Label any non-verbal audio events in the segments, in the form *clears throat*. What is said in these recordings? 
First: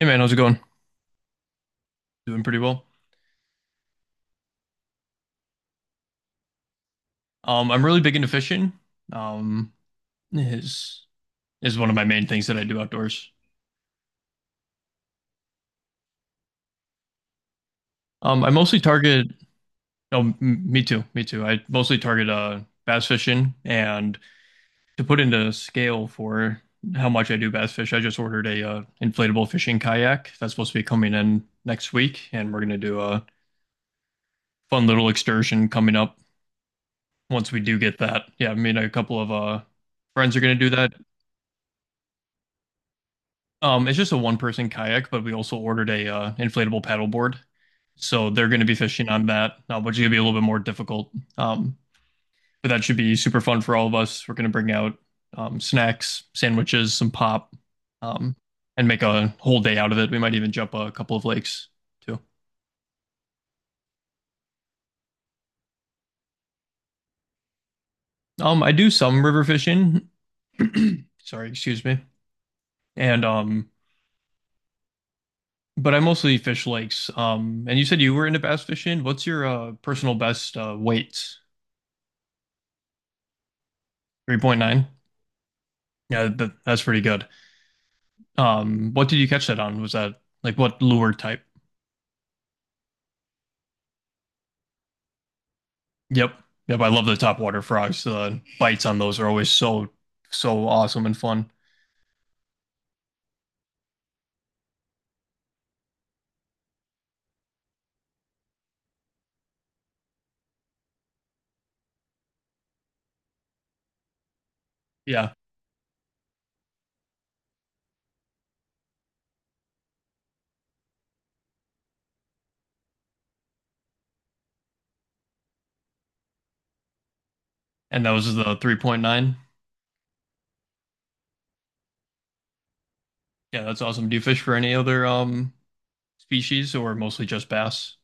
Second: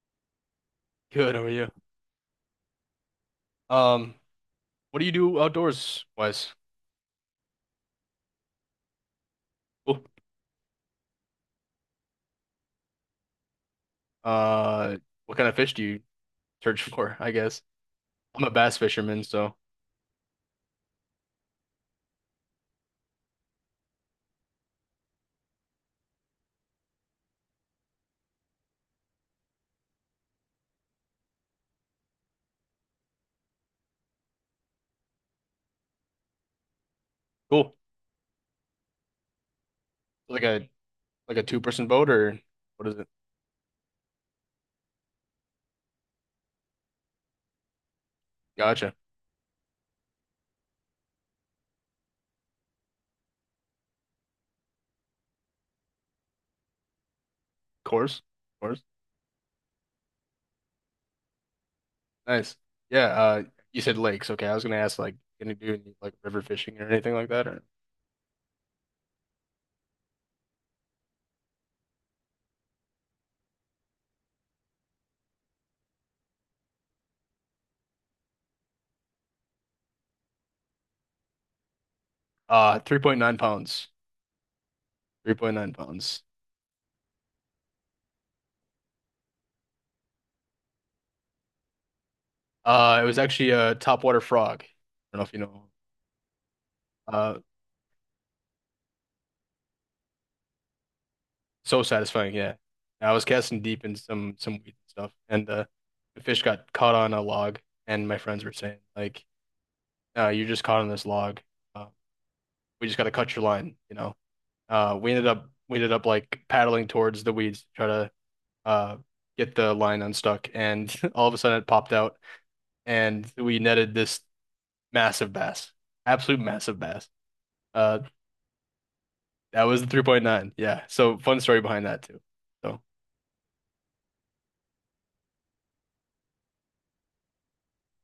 Hey man, how's it going? Good, how are you? Doing pretty well. Um, what do you do outdoors wise? I'm really big into fishing. Um, Oh, is is one of my main things that I do outdoors. uh, what kind of fish do you search *laughs* for, I guess? I'm I a bass mostly fisherman, target. so Oh, m me too, me too. I mostly target bass fishing, and to put into scale for how much I do bass fish, I just ordered a inflatable fishing kayak that's supposed to be coming in next week, and we're gonna do a fun little excursion coming up once we cool. do get that. Yeah, me and a couple of friends are Like gonna a do that. like a two-person boat or what is it? It's just a one person kayak, but we also ordered a inflatable paddleboard, so they're going to be Gotcha. fishing on that, which is going to be a little bit more difficult. Um, but that should be super fun for all of us. We're going to bring out snacks, sandwiches, some pop, Course? um, Course? and make a whole day out of it. We might even jump a couple of lakes too. Nice. Yeah, you said lakes, okay. I was gonna ask like can you do any, like river fishing or anything like that or I do some river fishing. *clears throat* Sorry, excuse me. And but I mostly fish lakes. And you said you were into bass fishing. What's your personal best weights? 3.9 pounds. 3.9? 3.9 pounds. Yeah, that's pretty good. What did you catch that on? Was that like what lure type? It was actually a topwater frog. I don't know if you know. Yep. Yep, I love the Uh top water frogs. The bites on those are always so so awesome and fun. So satisfying, yeah. I was casting deep in some weed and stuff, and the fish got caught on a log. And my friends were saying, like, you're just caught on this log. Uh, we just got to cut your line, you know. We ended Yeah. up we ended up like paddling towards the weeds to try to uh get the line unstuck. And *laughs* all of a sudden, it popped out, and we netted this massive bass, absolute massive bass. Uh, And that was the 3.9. that was the 3.9. Yeah. So fun story behind that too. So. Yeah, that's awesome. Do you fish for any other species or mostly just bass?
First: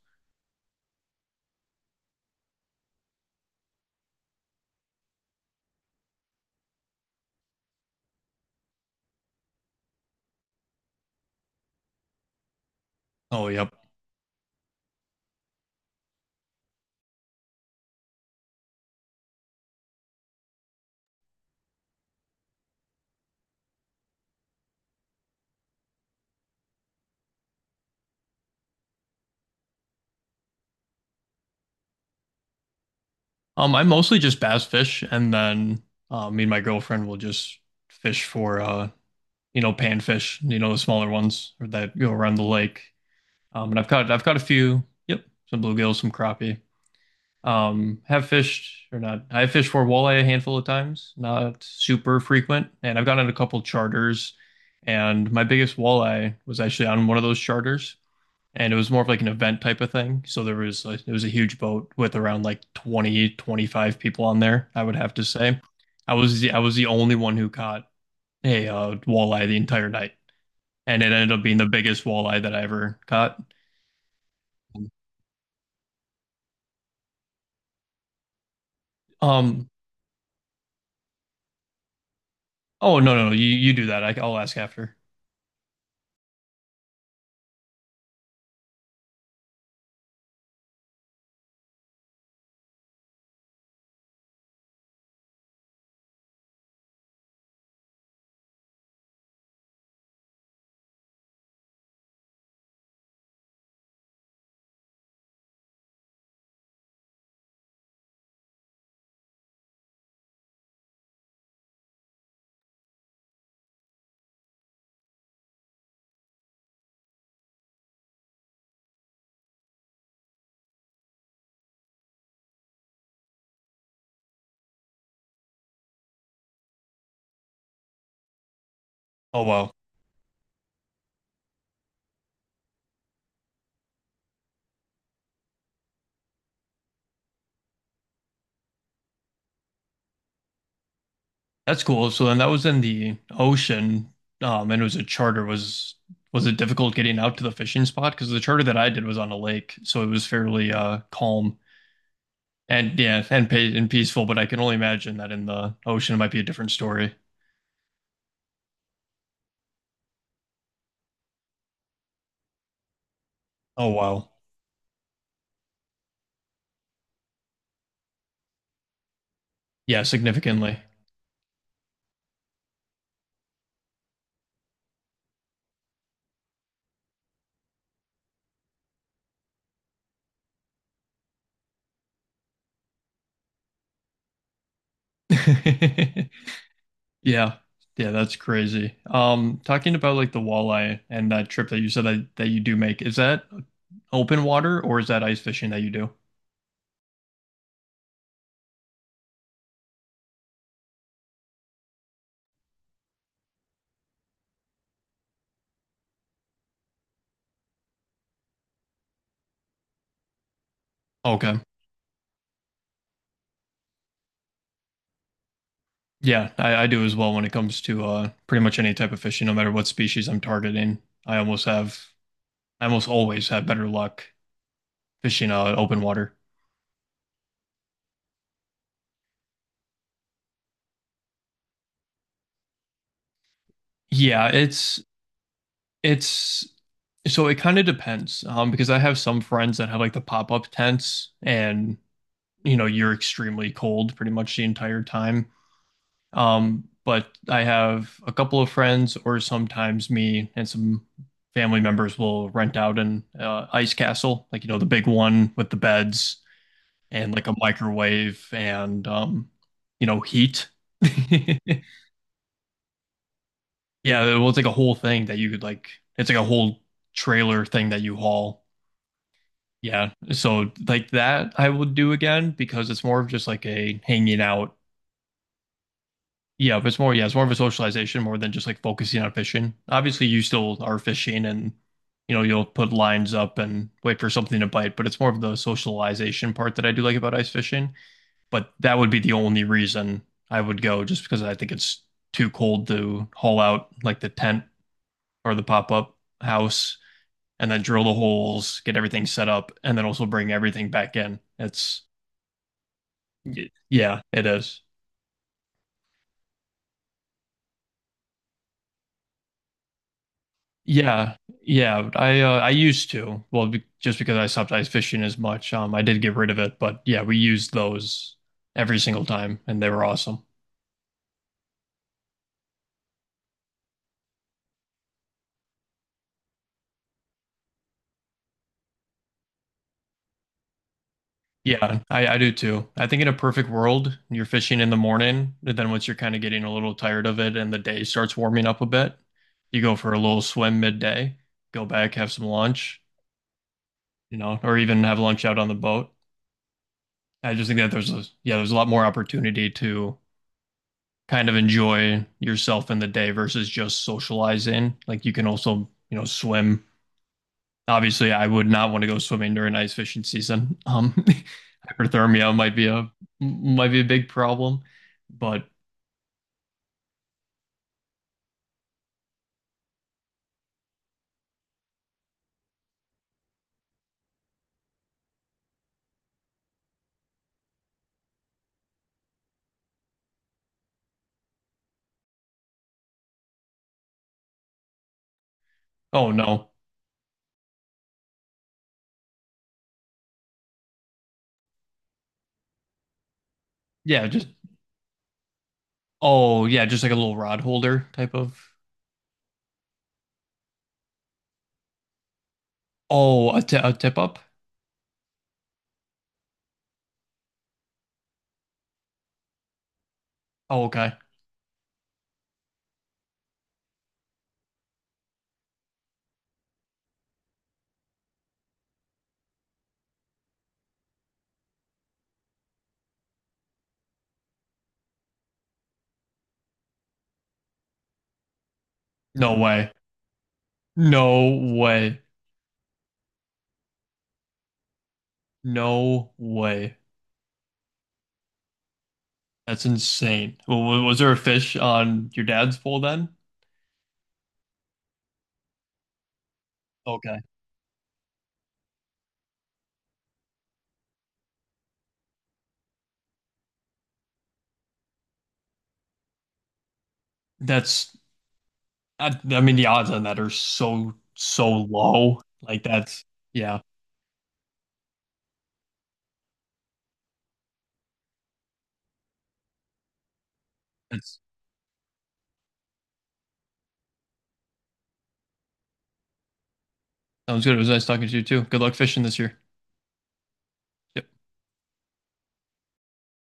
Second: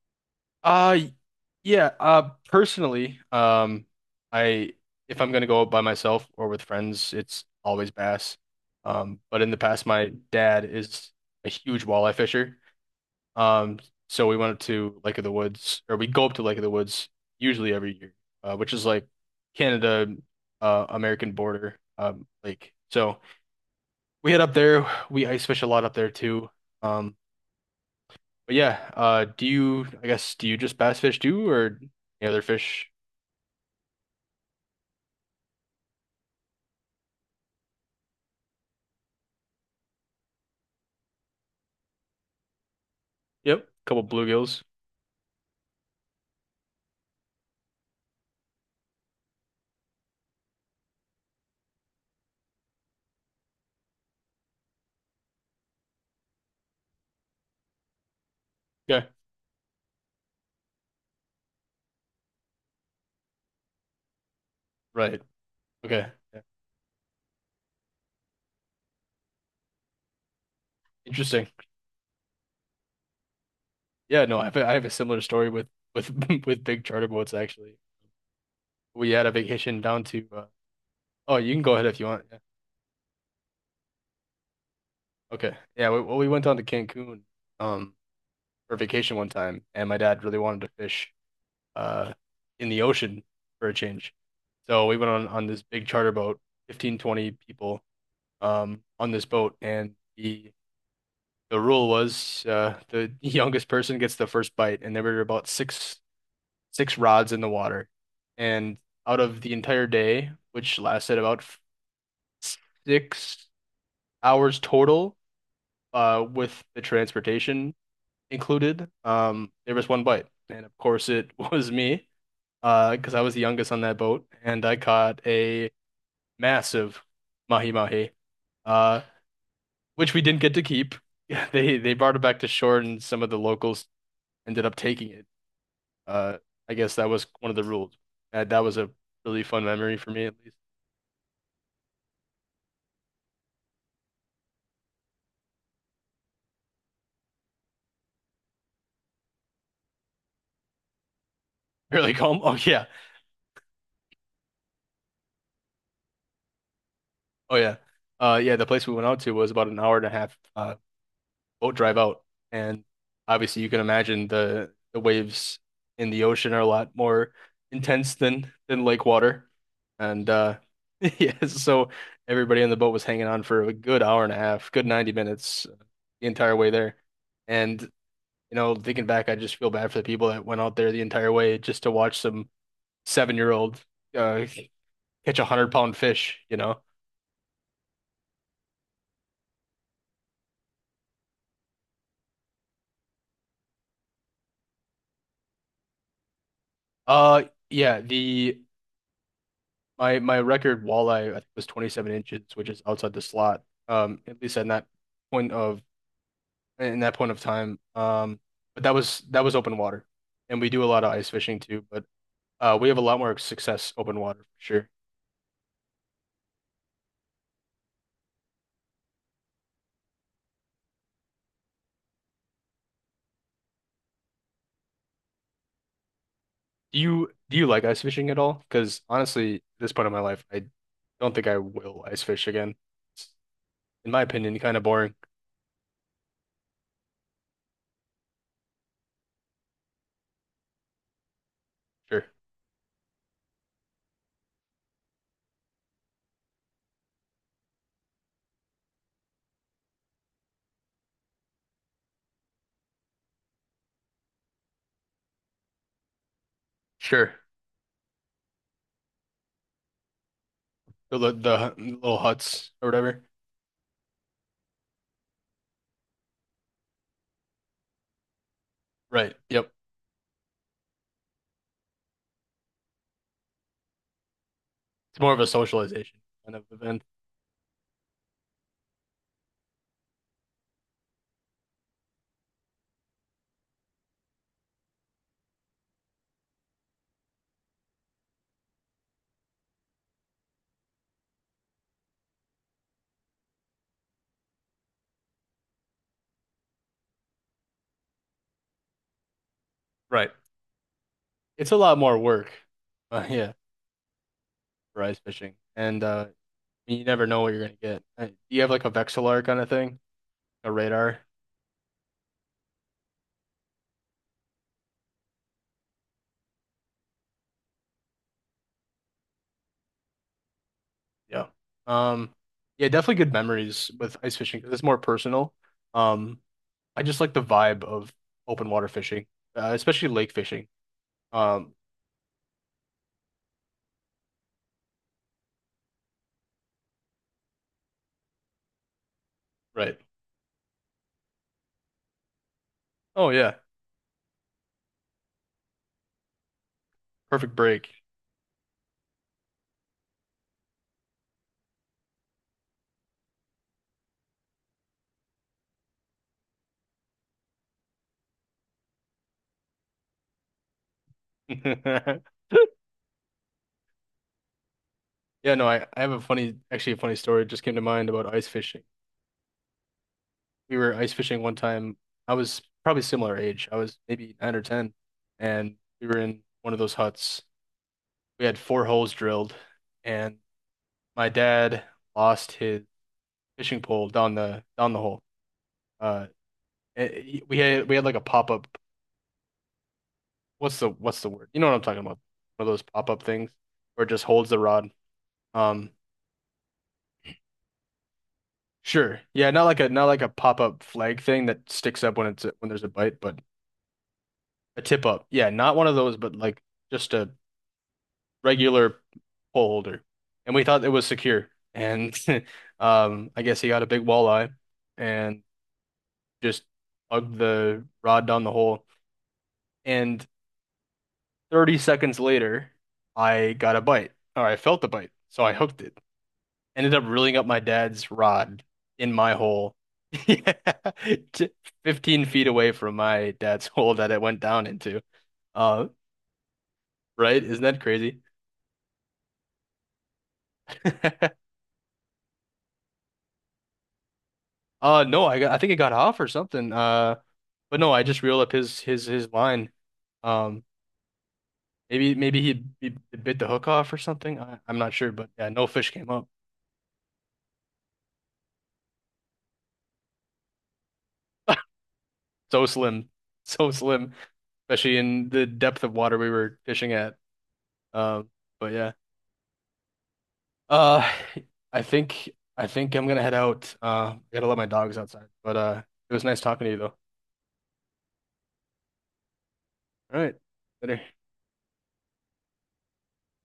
Uh y- yeah, personally, I if I'm gonna go out by myself or with friends, it's always bass. Um, but in the past my dad is a huge walleye fisher. Oh, yep. Um so we went up to Lake of the Woods or we go up to Lake of the Woods usually every year, which is like Canada American border lake. So we head up there, we ice fish a lot up there too. Um. But yeah, do you, I guess, do you just bass fish too, or any other fish? I mostly just bass fish and then me and my girlfriend will just fish for panfish, you know, the smaller ones that go around the lake. Yep, And couple I've caught a bluegills. few. Yep, some bluegills, some crappie. Have fished or not? I have fished for walleye a handful of times, not super frequent. And I've gotten a couple charters. And my biggest walleye was actually on one of those charters, and it was more Yeah, of like an event type of thing. So there was like, it was a huge boat with around like 20 25 people on there. I would have right. to say, Okay, I was yeah. the, I was the only one who caught a walleye the entire night, and it ended up Interesting. being the biggest walleye that I ever caught. Yeah, no, I have a similar story with with *laughs* with big charter boats actually. We had a Um, vacation down to. Oh, you can go ahead if you want. Yeah. Oh, no. You you do that. I'll ask after. Okay. Yeah. We went down to Cancun um for vacation one time, and my dad really wanted to fish uh in the ocean for a change, so we went on this big charter boat, 15-20 people, on this boat, and the rule was, the youngest person gets the first bite, and there were about six rods in the water, and out of the entire day, which lasted about 6 hours total, with the transportation included, there was one bite, and of course it *laughs* was me, because I was the youngest on that boat, and I caught a massive mahi mahi. uh. Oh wow, Which we didn't get to keep. *laughs* Yeah, they brought it back to shore, and some of the locals ended up taking it. Uh, I guess that was one of the rules. That was a really fun memory for me, at least. that's cool. So then that was in the ocean, and it was a charter. Was it difficult getting out to the fishing spot? Because the charter that I did was on a lake, so it was fairly calm *laughs* Really calm. Oh yeah, and yeah, and pa and peaceful. But I can only imagine that in the ocean it might be a different story. oh yeah, yeah. The place we went out to was about an hour and a half, boat drive out. And obviously, you can Oh imagine wow, the waves in the ocean are a lot more intense than lake water. yeah, And significantly. *laughs* yeah, so everybody on the boat was hanging on for a good hour and a half, good 90 minutes, the entire way there. And you know, thinking back, I just feel bad for the people that went out there the entire way just to watch some seven-year-old, uh, catch 100 pound fish. *laughs* You know, Yeah. Yeah, that's crazy. Talking about like the walleye and that trip that you said that, that you do make, is that open water or is that ice fishing that you do? uh, yeah, the my record walleye I think was 27 inches, which is outside the slot. At least in that point of in that point of time. But that was open water, and we do a lot of ice fishing Okay. too. But we have a lot more success open water for sure. Yeah, I do as well when it comes to pretty much any type of fishing, no matter what species I'm targeting. I almost always have better luck fishing open water. Do you like ice fishing at all? Because honestly, at this point in my life, I don't think I will ice fish again. It's, in my Yeah, opinion, kind of it's boring. it's it kind of depends. Because I have some friends that have like the pop-up tents and Sure, you know you're extremely cold pretty much the entire time. But I have a couple of friends, or sometimes me and some family members will rent out an ice castle, like you know the big one with the beds sure. and like a microwave and heat. The li- the *laughs* hu- little huts or whatever. Yeah, it was like a whole thing that you could like. It's like a whole trailer thing that you haul. Right. Yep. Yeah, so like that I would do again because it's more of just like a hanging out. It's more of a socialization kind of Yeah, but it's event. more, yeah, it's more of a socialization more than just like focusing on fishing. Obviously, you still are fishing and, you know, you'll put lines up and wait for something to bite, but it's more of the socialization part that I do like about ice fishing. But that would be the only reason I would go just because I think it's too cold to haul out like the tent or the pop-up house and then drill the holes, get everything set up, and then also Right. bring everything back in. It's a lot more work. *laughs* Yeah, Yeah, it is. for ice fishing, and you never know what you're gonna get. Do you have like a Vexilar kind of thing, a radar? Yeah, yeah. I used to. Well, be just because I stopped ice fishing as much, I did get rid of it. But yeah, we used those every single time, and they were awesome. Yeah. Um, yeah, definitely good memories with ice fishing because it's more personal. Um, I just like the vibe of open water fishing, especially lake fishing. Um, Yeah, I do too. I think in a perfect world, you're fishing in the morning, and then once you're kind of getting a little tired of it, and the day starts warming up a bit, you go right. for a little swim midday, go back, have some lunch, Oh yeah, you know, or even have lunch out on the boat. perfect I just think break. that there's a Yeah, there's a lot more opportunity to kind of enjoy yourself in the day versus just socializing. Like you can also, you know, swim. Obviously, I would not want to go swimming during ice fishing season. *laughs* *laughs* Hyperthermia might be a big problem, Yeah, but no, I have a funny, actually a funny story just came to mind about ice fishing. We were ice fishing one time. I was probably similar age. I was maybe nine or ten, and we were in one of those huts. We had four holes drilled, and my dad lost his fishing pole down the hole. Uh, oh no, we had like a pop up. What's the word? You know what I'm talking about? One of those pop up things where it just yeah, just holds the rod. Um, oh yeah, just like a little rod holder type of. sure, yeah, not like a not like a pop up flag thing that sticks up when it's when there's a bite, but Oh a tip up. a tip up. Yeah, not one of those, but like just a regular pole holder, and we thought Oh it was okay, secure. And *laughs* I guess he got a big walleye and just plugged the rod down the hole. And 30 seconds later, I got a bite, or I felt the bite, so I hooked it. Ended up reeling up my dad's rod in my no hole. way, *laughs* Yeah, no t- way, 15 feet away from my dad's *laughs* hole that it went down into. Uh, no way. right? Isn't that crazy? That's insane. W- Was there a *laughs* fish on your dad's pole then? No, I got, I think it got off or something. Okay, But no, I just reeled up his his line. Um, maybe he bit the hook off or something. I'm not sure, but yeah, no fish came up. that's I mean, the odds on that are so, *laughs* so low. So slim, so Yeah, slim, especially in the depth of water we were fishing at. Um, but yeah, uh, that's, I think I think I'm gonna head out. I gotta let my dogs outside. But it was nice talking to you though. sounds good. It was nice talking to you too. Good luck fishing this year. All right, later. Yep.